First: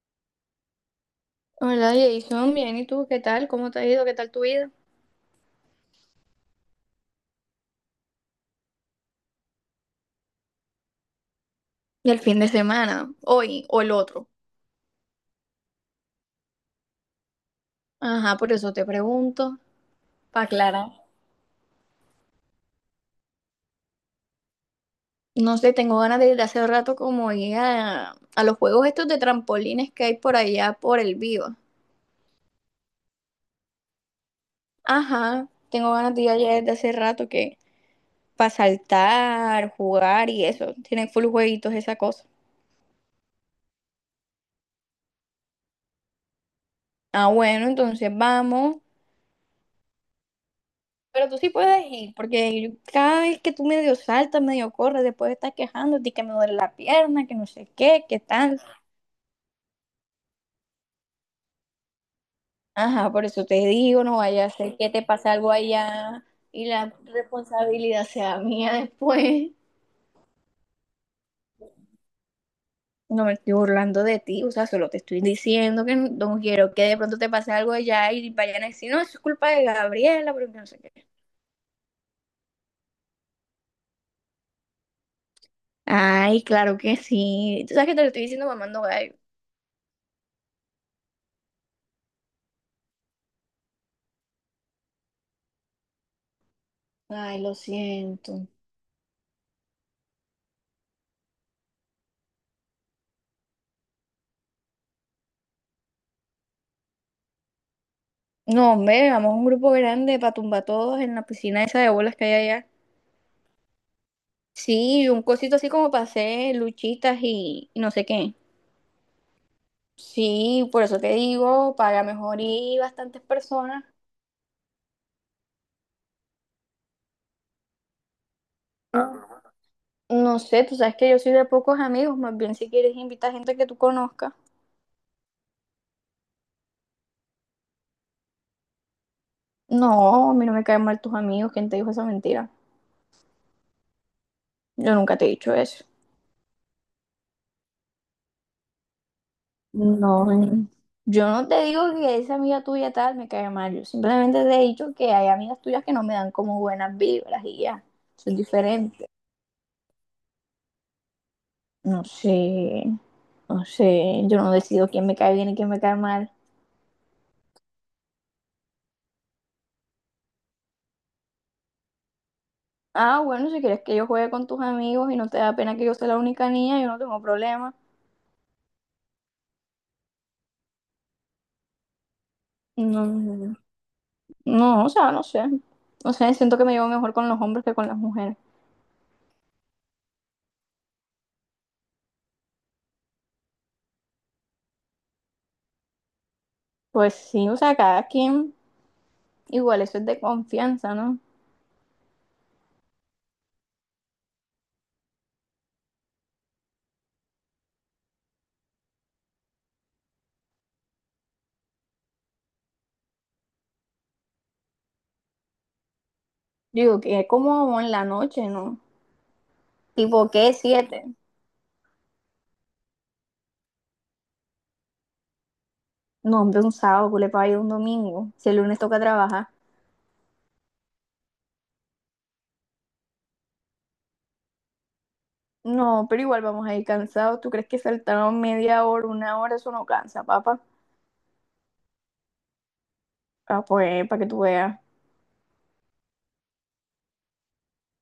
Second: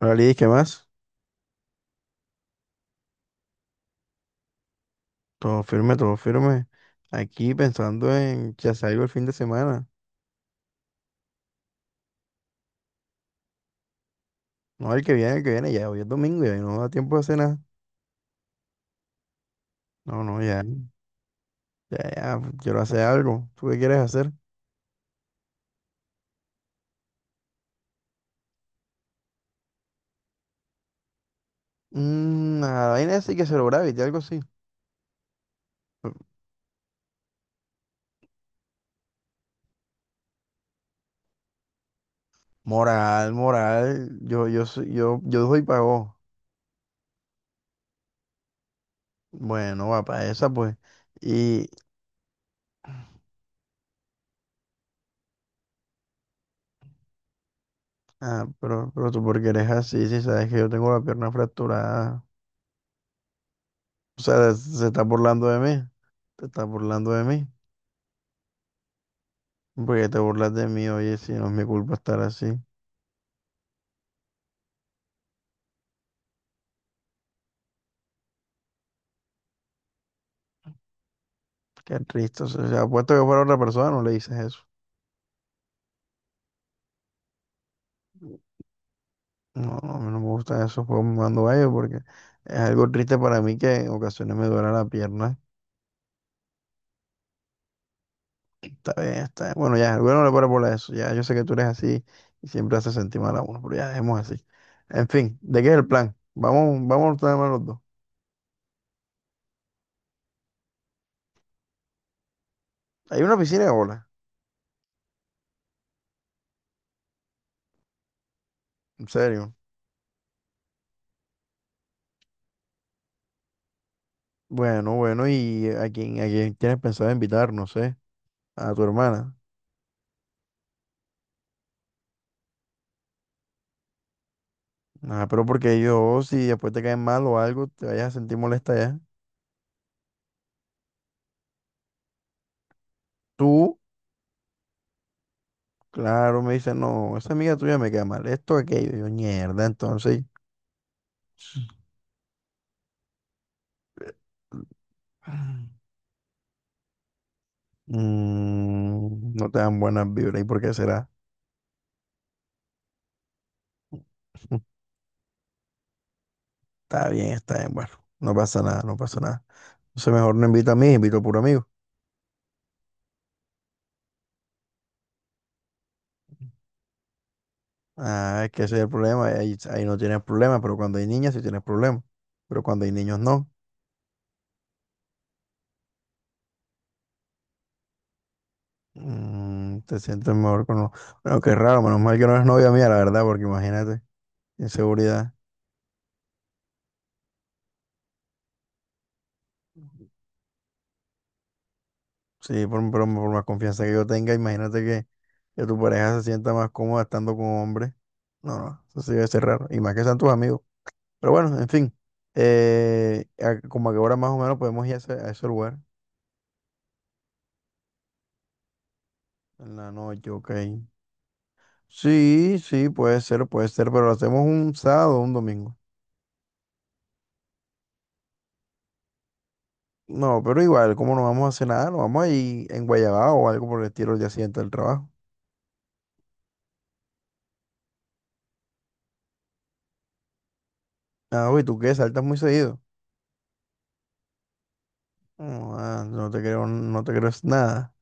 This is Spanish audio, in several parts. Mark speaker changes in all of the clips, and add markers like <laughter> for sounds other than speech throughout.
Speaker 1: Hola, ¿qué más?
Speaker 2: Hola Jason, bien, ¿y tú qué tal? ¿Cómo te ha ido? ¿Qué tal tu vida?
Speaker 1: Todo firme, todo firme. Aquí pensando en que salgo el fin de semana.
Speaker 2: ¿Y el fin de semana? ¿Hoy o el otro?
Speaker 1: No, el que viene, ya hoy es domingo ya y no da tiempo de hacer nada.
Speaker 2: Ajá, por eso te pregunto,
Speaker 1: No, no,
Speaker 2: para
Speaker 1: ya,
Speaker 2: aclarar.
Speaker 1: ya, ya, quiero hacer algo. ¿Tú qué quieres hacer?
Speaker 2: No sé, tengo ganas de ir hace rato como ir a los juegos estos de trampolines que hay por allá por el Viva.
Speaker 1: Mmm, la vaina esa hay que celebrar, y algo así.
Speaker 2: Ajá, tengo ganas de ir allá desde hace rato que para saltar, jugar y eso. Tienen full jueguitos, esa cosa.
Speaker 1: Moral, moral, yo doy pago.
Speaker 2: Ah, bueno, entonces vamos.
Speaker 1: Bueno, va para esa, pues.
Speaker 2: Pero tú sí
Speaker 1: Y,
Speaker 2: puedes ir, porque cada vez que tú medio saltas, medio corres, después estás quejándote que me duele la pierna, que no sé qué, qué
Speaker 1: ah,
Speaker 2: tal.
Speaker 1: pero tú porque eres así, si sabes que yo tengo la pierna fracturada.
Speaker 2: Ajá, por eso te digo, no
Speaker 1: O
Speaker 2: vaya a
Speaker 1: sea,
Speaker 2: ser
Speaker 1: se
Speaker 2: que
Speaker 1: está
Speaker 2: te pase
Speaker 1: burlando
Speaker 2: algo
Speaker 1: de mí.
Speaker 2: allá
Speaker 1: Te está
Speaker 2: y la
Speaker 1: burlando de mí.
Speaker 2: responsabilidad sea mía después.
Speaker 1: Porque te burlas de mí, oye, si no es mi culpa estar así.
Speaker 2: No me estoy burlando de ti, o sea, solo te estoy diciendo que no, no quiero que de pronto te pase algo allá y vayan a decir, no, eso es culpa de Gabriela, porque no sé qué.
Speaker 1: Qué triste. O sea, si apuesto que fuera otra persona, no le dices eso.
Speaker 2: Ay, claro que sí. Tú sabes que te lo estoy diciendo mamando gallo.
Speaker 1: No, no, a mí no me gustan esos juegos cuando vaya porque es algo triste para mí que en ocasiones me duela la pierna.
Speaker 2: Ay, lo siento.
Speaker 1: Está bien, está bien. Bueno, ya, bueno, no le paro por eso. Ya, yo sé que tú eres así y siempre haces sentir mal a uno, pero ya dejemos así. En fin, ¿de qué es el plan? Vamos, vamos a estar mal los dos.
Speaker 2: No, hombre, vamos a un grupo grande para tumbar todos en la piscina esa de bolas que hay allá.
Speaker 1: Hay una piscina de bola,
Speaker 2: Sí, un cosito así como para hacer luchitas y no sé qué.
Speaker 1: en serio.
Speaker 2: Sí, por eso te digo, para mejor ir bastantes personas.
Speaker 1: Bueno, bueno, ¿y a quién tienes pensado invitar? No sé, a tu hermana.
Speaker 2: Ah. No sé, tú sabes que yo soy de pocos amigos, más bien si quieres invitar gente que tú conozcas.
Speaker 1: Ah, pero porque yo, si después te caen mal o algo, te vayas a sentir molesta ya.
Speaker 2: No, a mí no me caen mal tus amigos, ¿quién te dijo esa mentira?
Speaker 1: Tú,
Speaker 2: Yo nunca te he dicho eso.
Speaker 1: claro, me dices, no, esa amiga tuya me cae mal, esto, aquello. Yo, mierda, entonces.
Speaker 2: No, yo no te
Speaker 1: <sniffs>
Speaker 2: digo que esa amiga tuya tal me cae mal, yo simplemente te he dicho que hay amigas tuyas que no me dan como buenas vibras y ya, eso es diferente.
Speaker 1: No te dan buenas vibras. ¿Y por qué será?
Speaker 2: No sé, no sé, yo no
Speaker 1: <laughs>
Speaker 2: decido quién me cae bien y quién me cae mal.
Speaker 1: Está bien, bueno. No pasa nada, no pasa nada. Entonces mejor no invita a mí, invito a puro amigo.
Speaker 2: Ah, bueno, si quieres que yo juegue con tus amigos y no te da pena que yo sea la única niña, yo no tengo problema.
Speaker 1: Ah, es que ese es el problema. Ahí, ahí no tienes problema, pero cuando hay niñas sí tienes problema. Pero cuando hay
Speaker 2: No,
Speaker 1: niños no.
Speaker 2: no, o sea, no sé, no sé, siento que me llevo mejor con los hombres que con las mujeres.
Speaker 1: Mm, te sientes mejor con... Bueno, qué raro, menos mal que no es novia mía, la verdad, porque imagínate, inseguridad.
Speaker 2: Pues sí, o sea, cada quien, igual eso es de confianza, ¿no?
Speaker 1: Sí, por más confianza que yo tenga, imagínate que tu pareja se sienta más cómoda estando con hombres. No, no, eso sí debe ser raro. Y más que sean tus amigos. Pero bueno, en fin. Como a qué hora más o menos podemos ir a ese lugar.
Speaker 2: Digo, que es como en la noche, ¿no?
Speaker 1: En la noche,
Speaker 2: Tipo,
Speaker 1: ok.
Speaker 2: ¿qué? ¿Siete?
Speaker 1: Sí, sí, puede ser, pero lo hacemos un sábado o un domingo.
Speaker 2: No, hombre, un sábado, ¿qué le paga ir un domingo? Si el lunes toca trabajar.
Speaker 1: No, pero igual, como no vamos a hacer nada, nos vamos a ir en Guayabao o algo por el estilo el día siguiente del trabajo.
Speaker 2: No, pero igual vamos a ir cansados. ¿Tú crees que saltaron media hora, una hora? Eso no cansa, papá.
Speaker 1: Ah, uy, ¿tú qué? ¿Saltas muy seguido?
Speaker 2: Ah, pues, para que tú veas.
Speaker 1: No, ah, no te creo, no te creo nada.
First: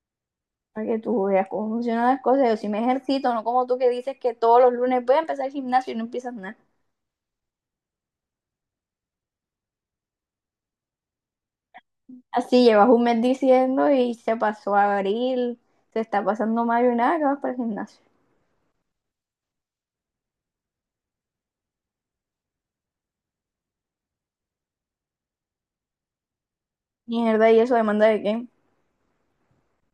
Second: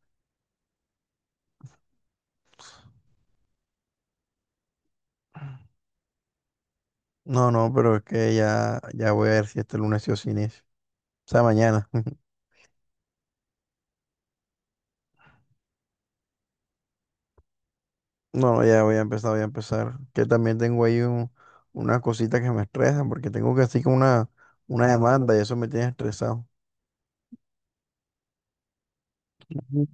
Speaker 2: Para que tú veas cómo funcionan las cosas. Yo sí me ejercito, no como tú que dices que todos los lunes voy a empezar el gimnasio y no empiezas nada.
Speaker 1: No, no, pero es que ya, ya voy a ver si este lunes sí o sí inicio. O sea, mañana. <laughs>
Speaker 2: Así llevas un mes diciendo y se pasó abril, se está pasando mayo y nada, que vas para el gimnasio.
Speaker 1: No, ya voy a empezar, voy a empezar. Que también tengo ahí unas cositas que me estresan, porque tengo que así como una demanda y eso me tiene estresado.
Speaker 2: Mierda, ¿y eso demanda de qué?
Speaker 1: Ujú.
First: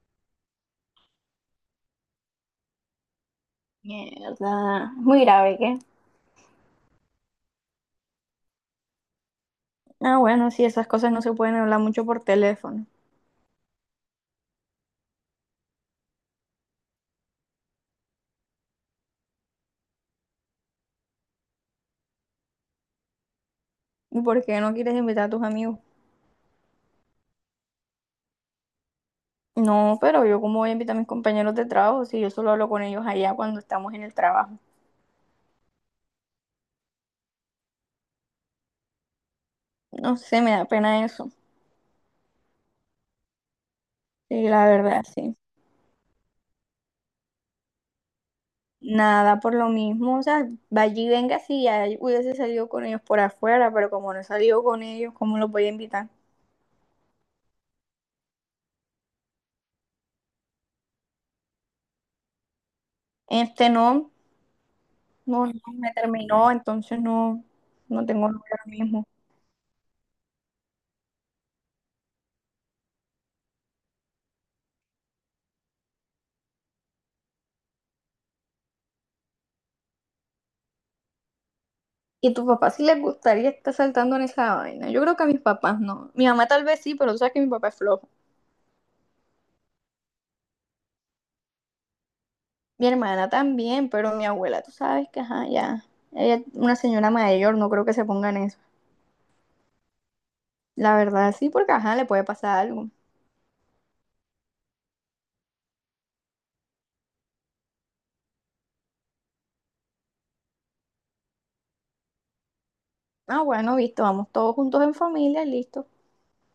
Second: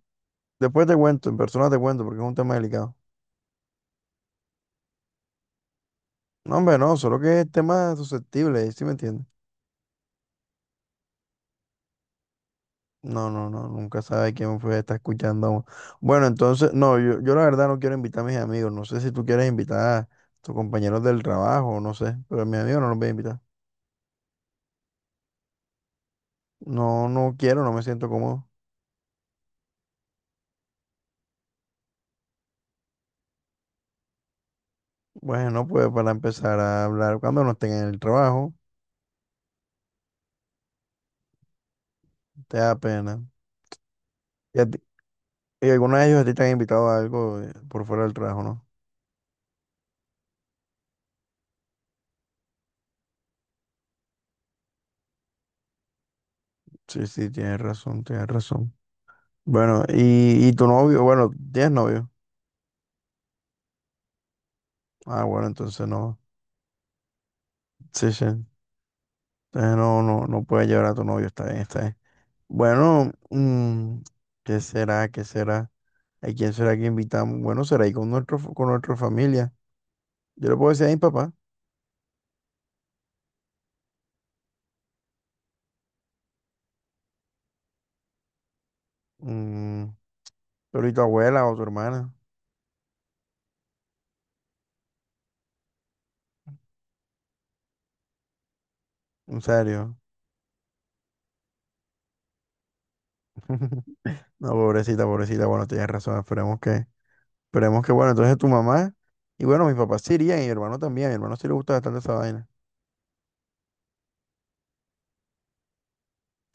Speaker 1: Después te cuento, en persona te cuento, porque es un tema delicado.
Speaker 2: Mierda. Muy grave, ¿qué?
Speaker 1: No, hombre, no, solo que es tema susceptible, ¿sí me entiendes?
Speaker 2: Ah, bueno, sí, esas cosas no se pueden hablar mucho por teléfono.
Speaker 1: No, no, no, nunca sabe quién fue, está escuchando. Aún. Bueno, entonces, no, yo la verdad no quiero invitar a mis amigos. No sé si tú quieres invitar a tus compañeros del trabajo, no sé, pero a mis amigos no los voy a invitar.
Speaker 2: ¿Y por qué no quieres invitar a tus amigos?
Speaker 1: No, no quiero, no me siento cómodo.
Speaker 2: No, pero yo cómo voy a invitar a mis compañeros de trabajo si yo solo hablo con ellos allá cuando estamos en el trabajo.
Speaker 1: Bueno, pues para empezar a hablar, cuando no estén en el trabajo,
Speaker 2: No sé, me da pena eso.
Speaker 1: te da pena.
Speaker 2: Sí,
Speaker 1: ¿Y,
Speaker 2: la verdad, sí.
Speaker 1: y alguno de ellos a ti te han invitado a algo por fuera del trabajo, no?
Speaker 2: Nada por lo mismo, o sea, vaya y venga si ya hubiese salido con ellos por afuera, pero como no he salido con ellos, ¿cómo los voy a invitar?
Speaker 1: Sí, sí, tienes razón, tienes razón. Bueno, y tu novio, bueno, ¿tienes novio?
Speaker 2: Este no,
Speaker 1: Ah, bueno,
Speaker 2: no, no
Speaker 1: entonces
Speaker 2: me
Speaker 1: no.
Speaker 2: terminó, entonces no, no
Speaker 1: Sí, sí.
Speaker 2: tengo novio mismo.
Speaker 1: Ah, no, no, no puedes llevar a tu novio, está bien, está bien. Bueno, mm, ¿qué será? ¿Qué será? ¿A quién será que invitamos? Bueno, será ahí con nuestro, con nuestra familia. Yo le puedo decir a mi papá,
Speaker 2: ¿Y tu papá sí les gustaría estar saltando en esa vaina? Yo creo que a mis papás no. Mi mamá tal vez sí, pero tú sabes que mi papá es flojo.
Speaker 1: mm, pero ¿y tu abuela o tu hermana?
Speaker 2: Mi hermana también, pero mi abuela, tú sabes que, ajá, ya. Ella es una señora mayor, no creo que se pongan eso.
Speaker 1: En serio.
Speaker 2: La verdad sí, porque, ajá, le puede pasar algo.
Speaker 1: <laughs> No, pobrecita, pobrecita, bueno, tienes razón, esperemos que, bueno, entonces tu mamá, y bueno, mis papás sí irían, y mi hermano también, a mi hermano sí le gusta bastante esa vaina.
Speaker 2: Ah, bueno, visto, vamos todos juntos en familia, y listo.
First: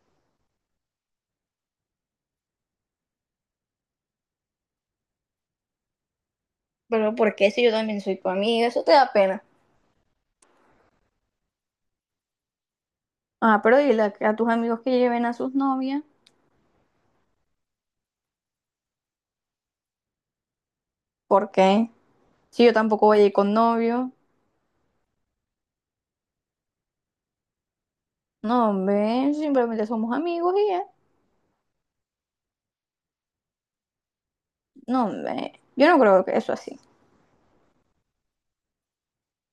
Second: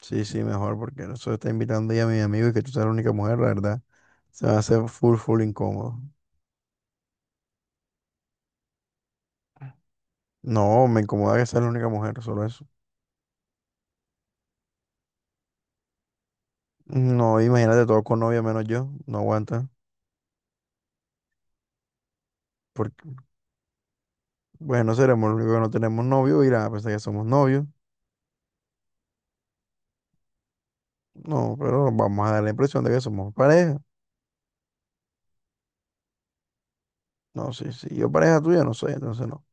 Speaker 1: Sí, sí, mejor, porque eso está invitando ya a mi amigo y que tú seas la única mujer, la verdad, se va a hacer full, full incómodo.
Speaker 2: Pero ¿por qué si yo también soy tu amiga? Eso te da pena.
Speaker 1: No, me incomoda que sea la única mujer, solo eso.
Speaker 2: Ah, pero dile a tus amigos que lleven a sus novias.
Speaker 1: No, imagínate todo con novia menos yo, no aguanta.
Speaker 2: ¿Por qué? Si yo
Speaker 1: Porque,
Speaker 2: tampoco voy a ir con novio.
Speaker 1: bueno, seremos los únicos que no tenemos novio, irán a pensar que somos novios.
Speaker 2: No, hombre, simplemente somos amigos y ya.
Speaker 1: No, pero vamos a dar la impresión de que somos pareja.
Speaker 2: No, hombre, yo no creo que eso así.
Speaker 1: No, sí, sí, yo pareja tuya no soy, entonces no.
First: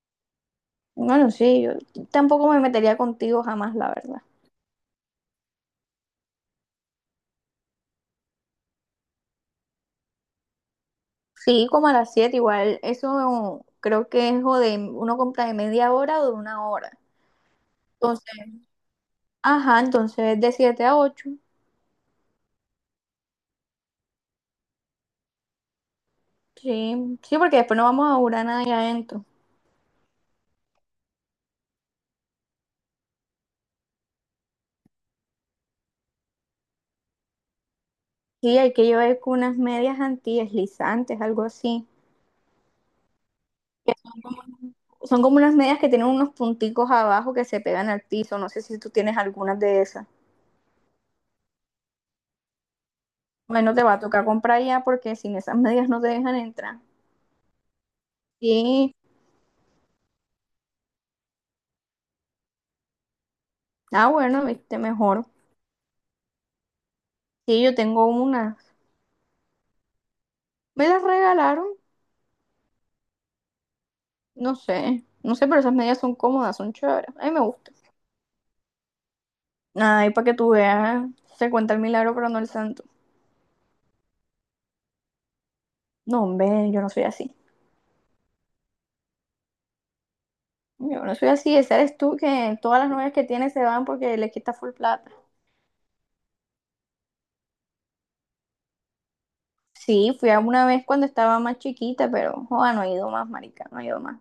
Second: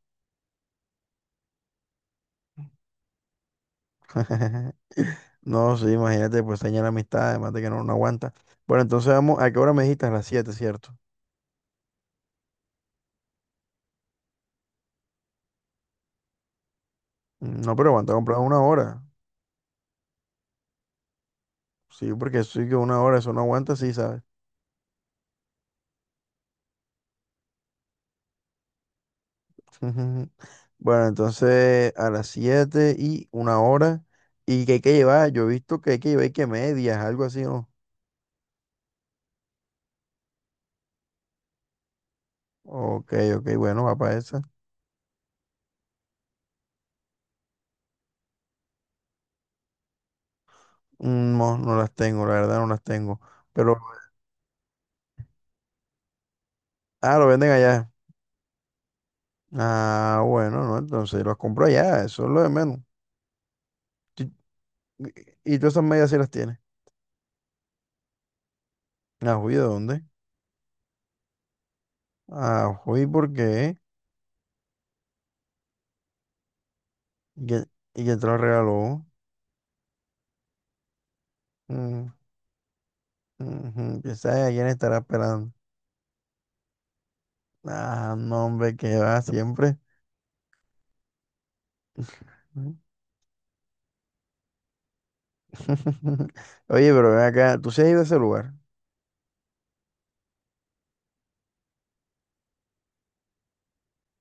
Speaker 2: Bueno, sí, yo tampoco me metería contigo jamás, la verdad.
Speaker 1: <laughs> No, sí, imagínate, pues daña la amistad, además de que no, no aguanta. Bueno, entonces vamos, ¿a qué hora me dijiste? A las 7, ¿cierto?
Speaker 2: Sí, como a las 7 igual, eso creo que es o de uno compra de media hora o de una hora.
Speaker 1: Mm, no, pero aguanta comprar una
Speaker 2: Entonces,
Speaker 1: hora.
Speaker 2: ajá, entonces de 7 a 8.
Speaker 1: Sí, porque sí que una hora, eso no aguanta, sí, ¿sabes?
Speaker 2: Sí, sí, porque después no vamos a durar nada ahí adentro.
Speaker 1: Ujú. Bueno, entonces a las 7 y una hora. ¿Y que hay que llevar? Yo he visto que hay que llevar y que medias, algo así, ¿no?
Speaker 2: Sí, hay que llevar con unas medias antideslizantes, algo así.
Speaker 1: Ok, ok, bueno, va para esa.
Speaker 2: Son como unas medias que tienen unos punticos abajo que se pegan al piso. No sé si tú tienes algunas de esas.
Speaker 1: Mm, no, no las tengo, la verdad no las tengo.
Speaker 2: Bueno,
Speaker 1: Pero,
Speaker 2: te va a tocar comprar ya porque sin esas medias no te dejan entrar.
Speaker 1: ah, lo venden allá.
Speaker 2: Sí,
Speaker 1: Ah, bueno, no, entonces los compro allá, eso es lo de menos.
Speaker 2: ah,
Speaker 1: Y,
Speaker 2: bueno, viste mejor.
Speaker 1: y todas esas medias sí las tienes.
Speaker 2: Sí, yo tengo una.
Speaker 1: Ah, juy, ¿de dónde?
Speaker 2: Me las regalaron,
Speaker 1: Ah, juy, ¿por qué?
Speaker 2: no sé, no sé, pero esas medias son cómodas, son chéveres. A mí me
Speaker 1: ¿Y quién
Speaker 2: gustan.
Speaker 1: y quién te las regaló?
Speaker 2: Ay, para que tú veas, se cuenta el
Speaker 1: Mm,
Speaker 2: milagro, pero no el santo.
Speaker 1: ujú, ¿quién sabe a quién estará esperando?
Speaker 2: No, hombre, yo no soy así.
Speaker 1: Ah, no, hombre, que va siempre.
Speaker 2: Yo no soy así, ese eres tú que todas las
Speaker 1: <laughs>
Speaker 2: novias que tienes se van porque le quitas full plata.
Speaker 1: Oye, pero ven acá, tú sí has ido a ese lugar.
Speaker 2: Sí, fui a una vez cuando estaba más chiquita, pero joda, no he ido más, marica, no he ido más.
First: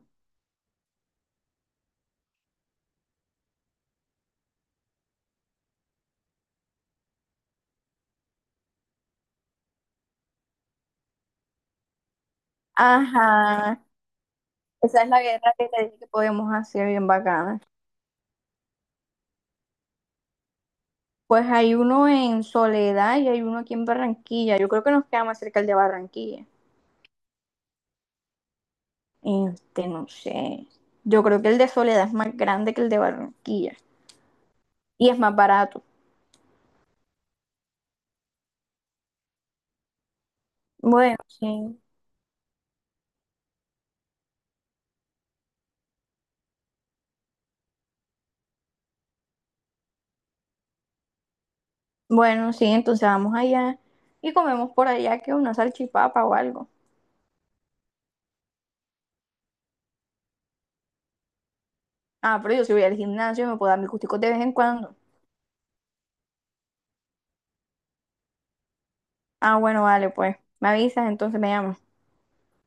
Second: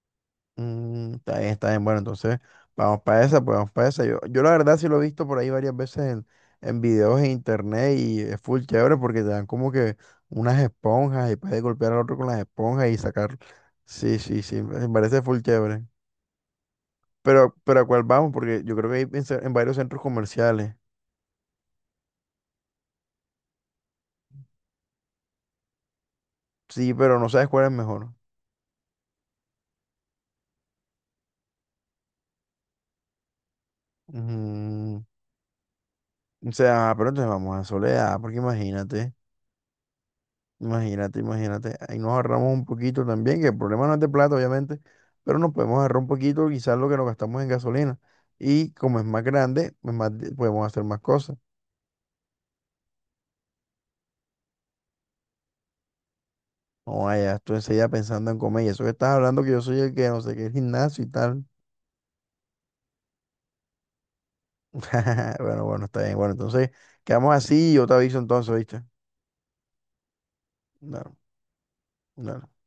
Speaker 1: Mm, está bien, está bien. Bueno, entonces, vamos para esa, pues vamos para esa. Yo la verdad sí lo he visto por ahí varias veces en videos en internet y es full chévere porque te dan como que unas esponjas y puedes golpear al otro con las esponjas y sacar.
Speaker 2: Ajá,
Speaker 1: Sí, sí, sí, me
Speaker 2: esa es
Speaker 1: parece
Speaker 2: la
Speaker 1: full
Speaker 2: guerra que te
Speaker 1: chévere.
Speaker 2: dije que podíamos hacer bien bacana.
Speaker 1: Pero ¿a cuál vamos? Porque yo creo que hay en varios centros comerciales.
Speaker 2: Pues hay uno en Soledad y hay uno aquí en Barranquilla. Yo creo que nos queda más cerca el de Barranquilla.
Speaker 1: Sí, pero no sabes cuál es mejor.
Speaker 2: Este, no sé. Yo creo que el de Soledad es más grande que el de Barranquilla
Speaker 1: Mm,
Speaker 2: y es más barato.
Speaker 1: o sea, pero entonces vamos a Soledad, porque imagínate,
Speaker 2: Bueno,
Speaker 1: imagínate, imagínate.
Speaker 2: sí.
Speaker 1: Ahí nos ahorramos un poquito también, que el problema no es de plata, obviamente, pero nos podemos ahorrar un poquito quizás lo que nos gastamos en gasolina. Y como es más grande, pues podemos hacer más cosas.
Speaker 2: Bueno, sí, entonces vamos allá y comemos por allá que una salchipapa o algo.
Speaker 1: No vaya, tú enseguida pensando en comer. Y eso que estás hablando que yo soy el que no sé qué, el gimnasio y tal.
Speaker 2: Ah, pero yo si voy al gimnasio me puedo dar mis gusticos de vez en cuando.
Speaker 1: <laughs> Bueno, bueno, está bien. Bueno, entonces quedamos así y yo te aviso entonces, ¿viste?
Speaker 2: Ah, bueno, vale, pues. Me avisas,
Speaker 1: Claro,
Speaker 2: entonces me llamas.
Speaker 1: claro.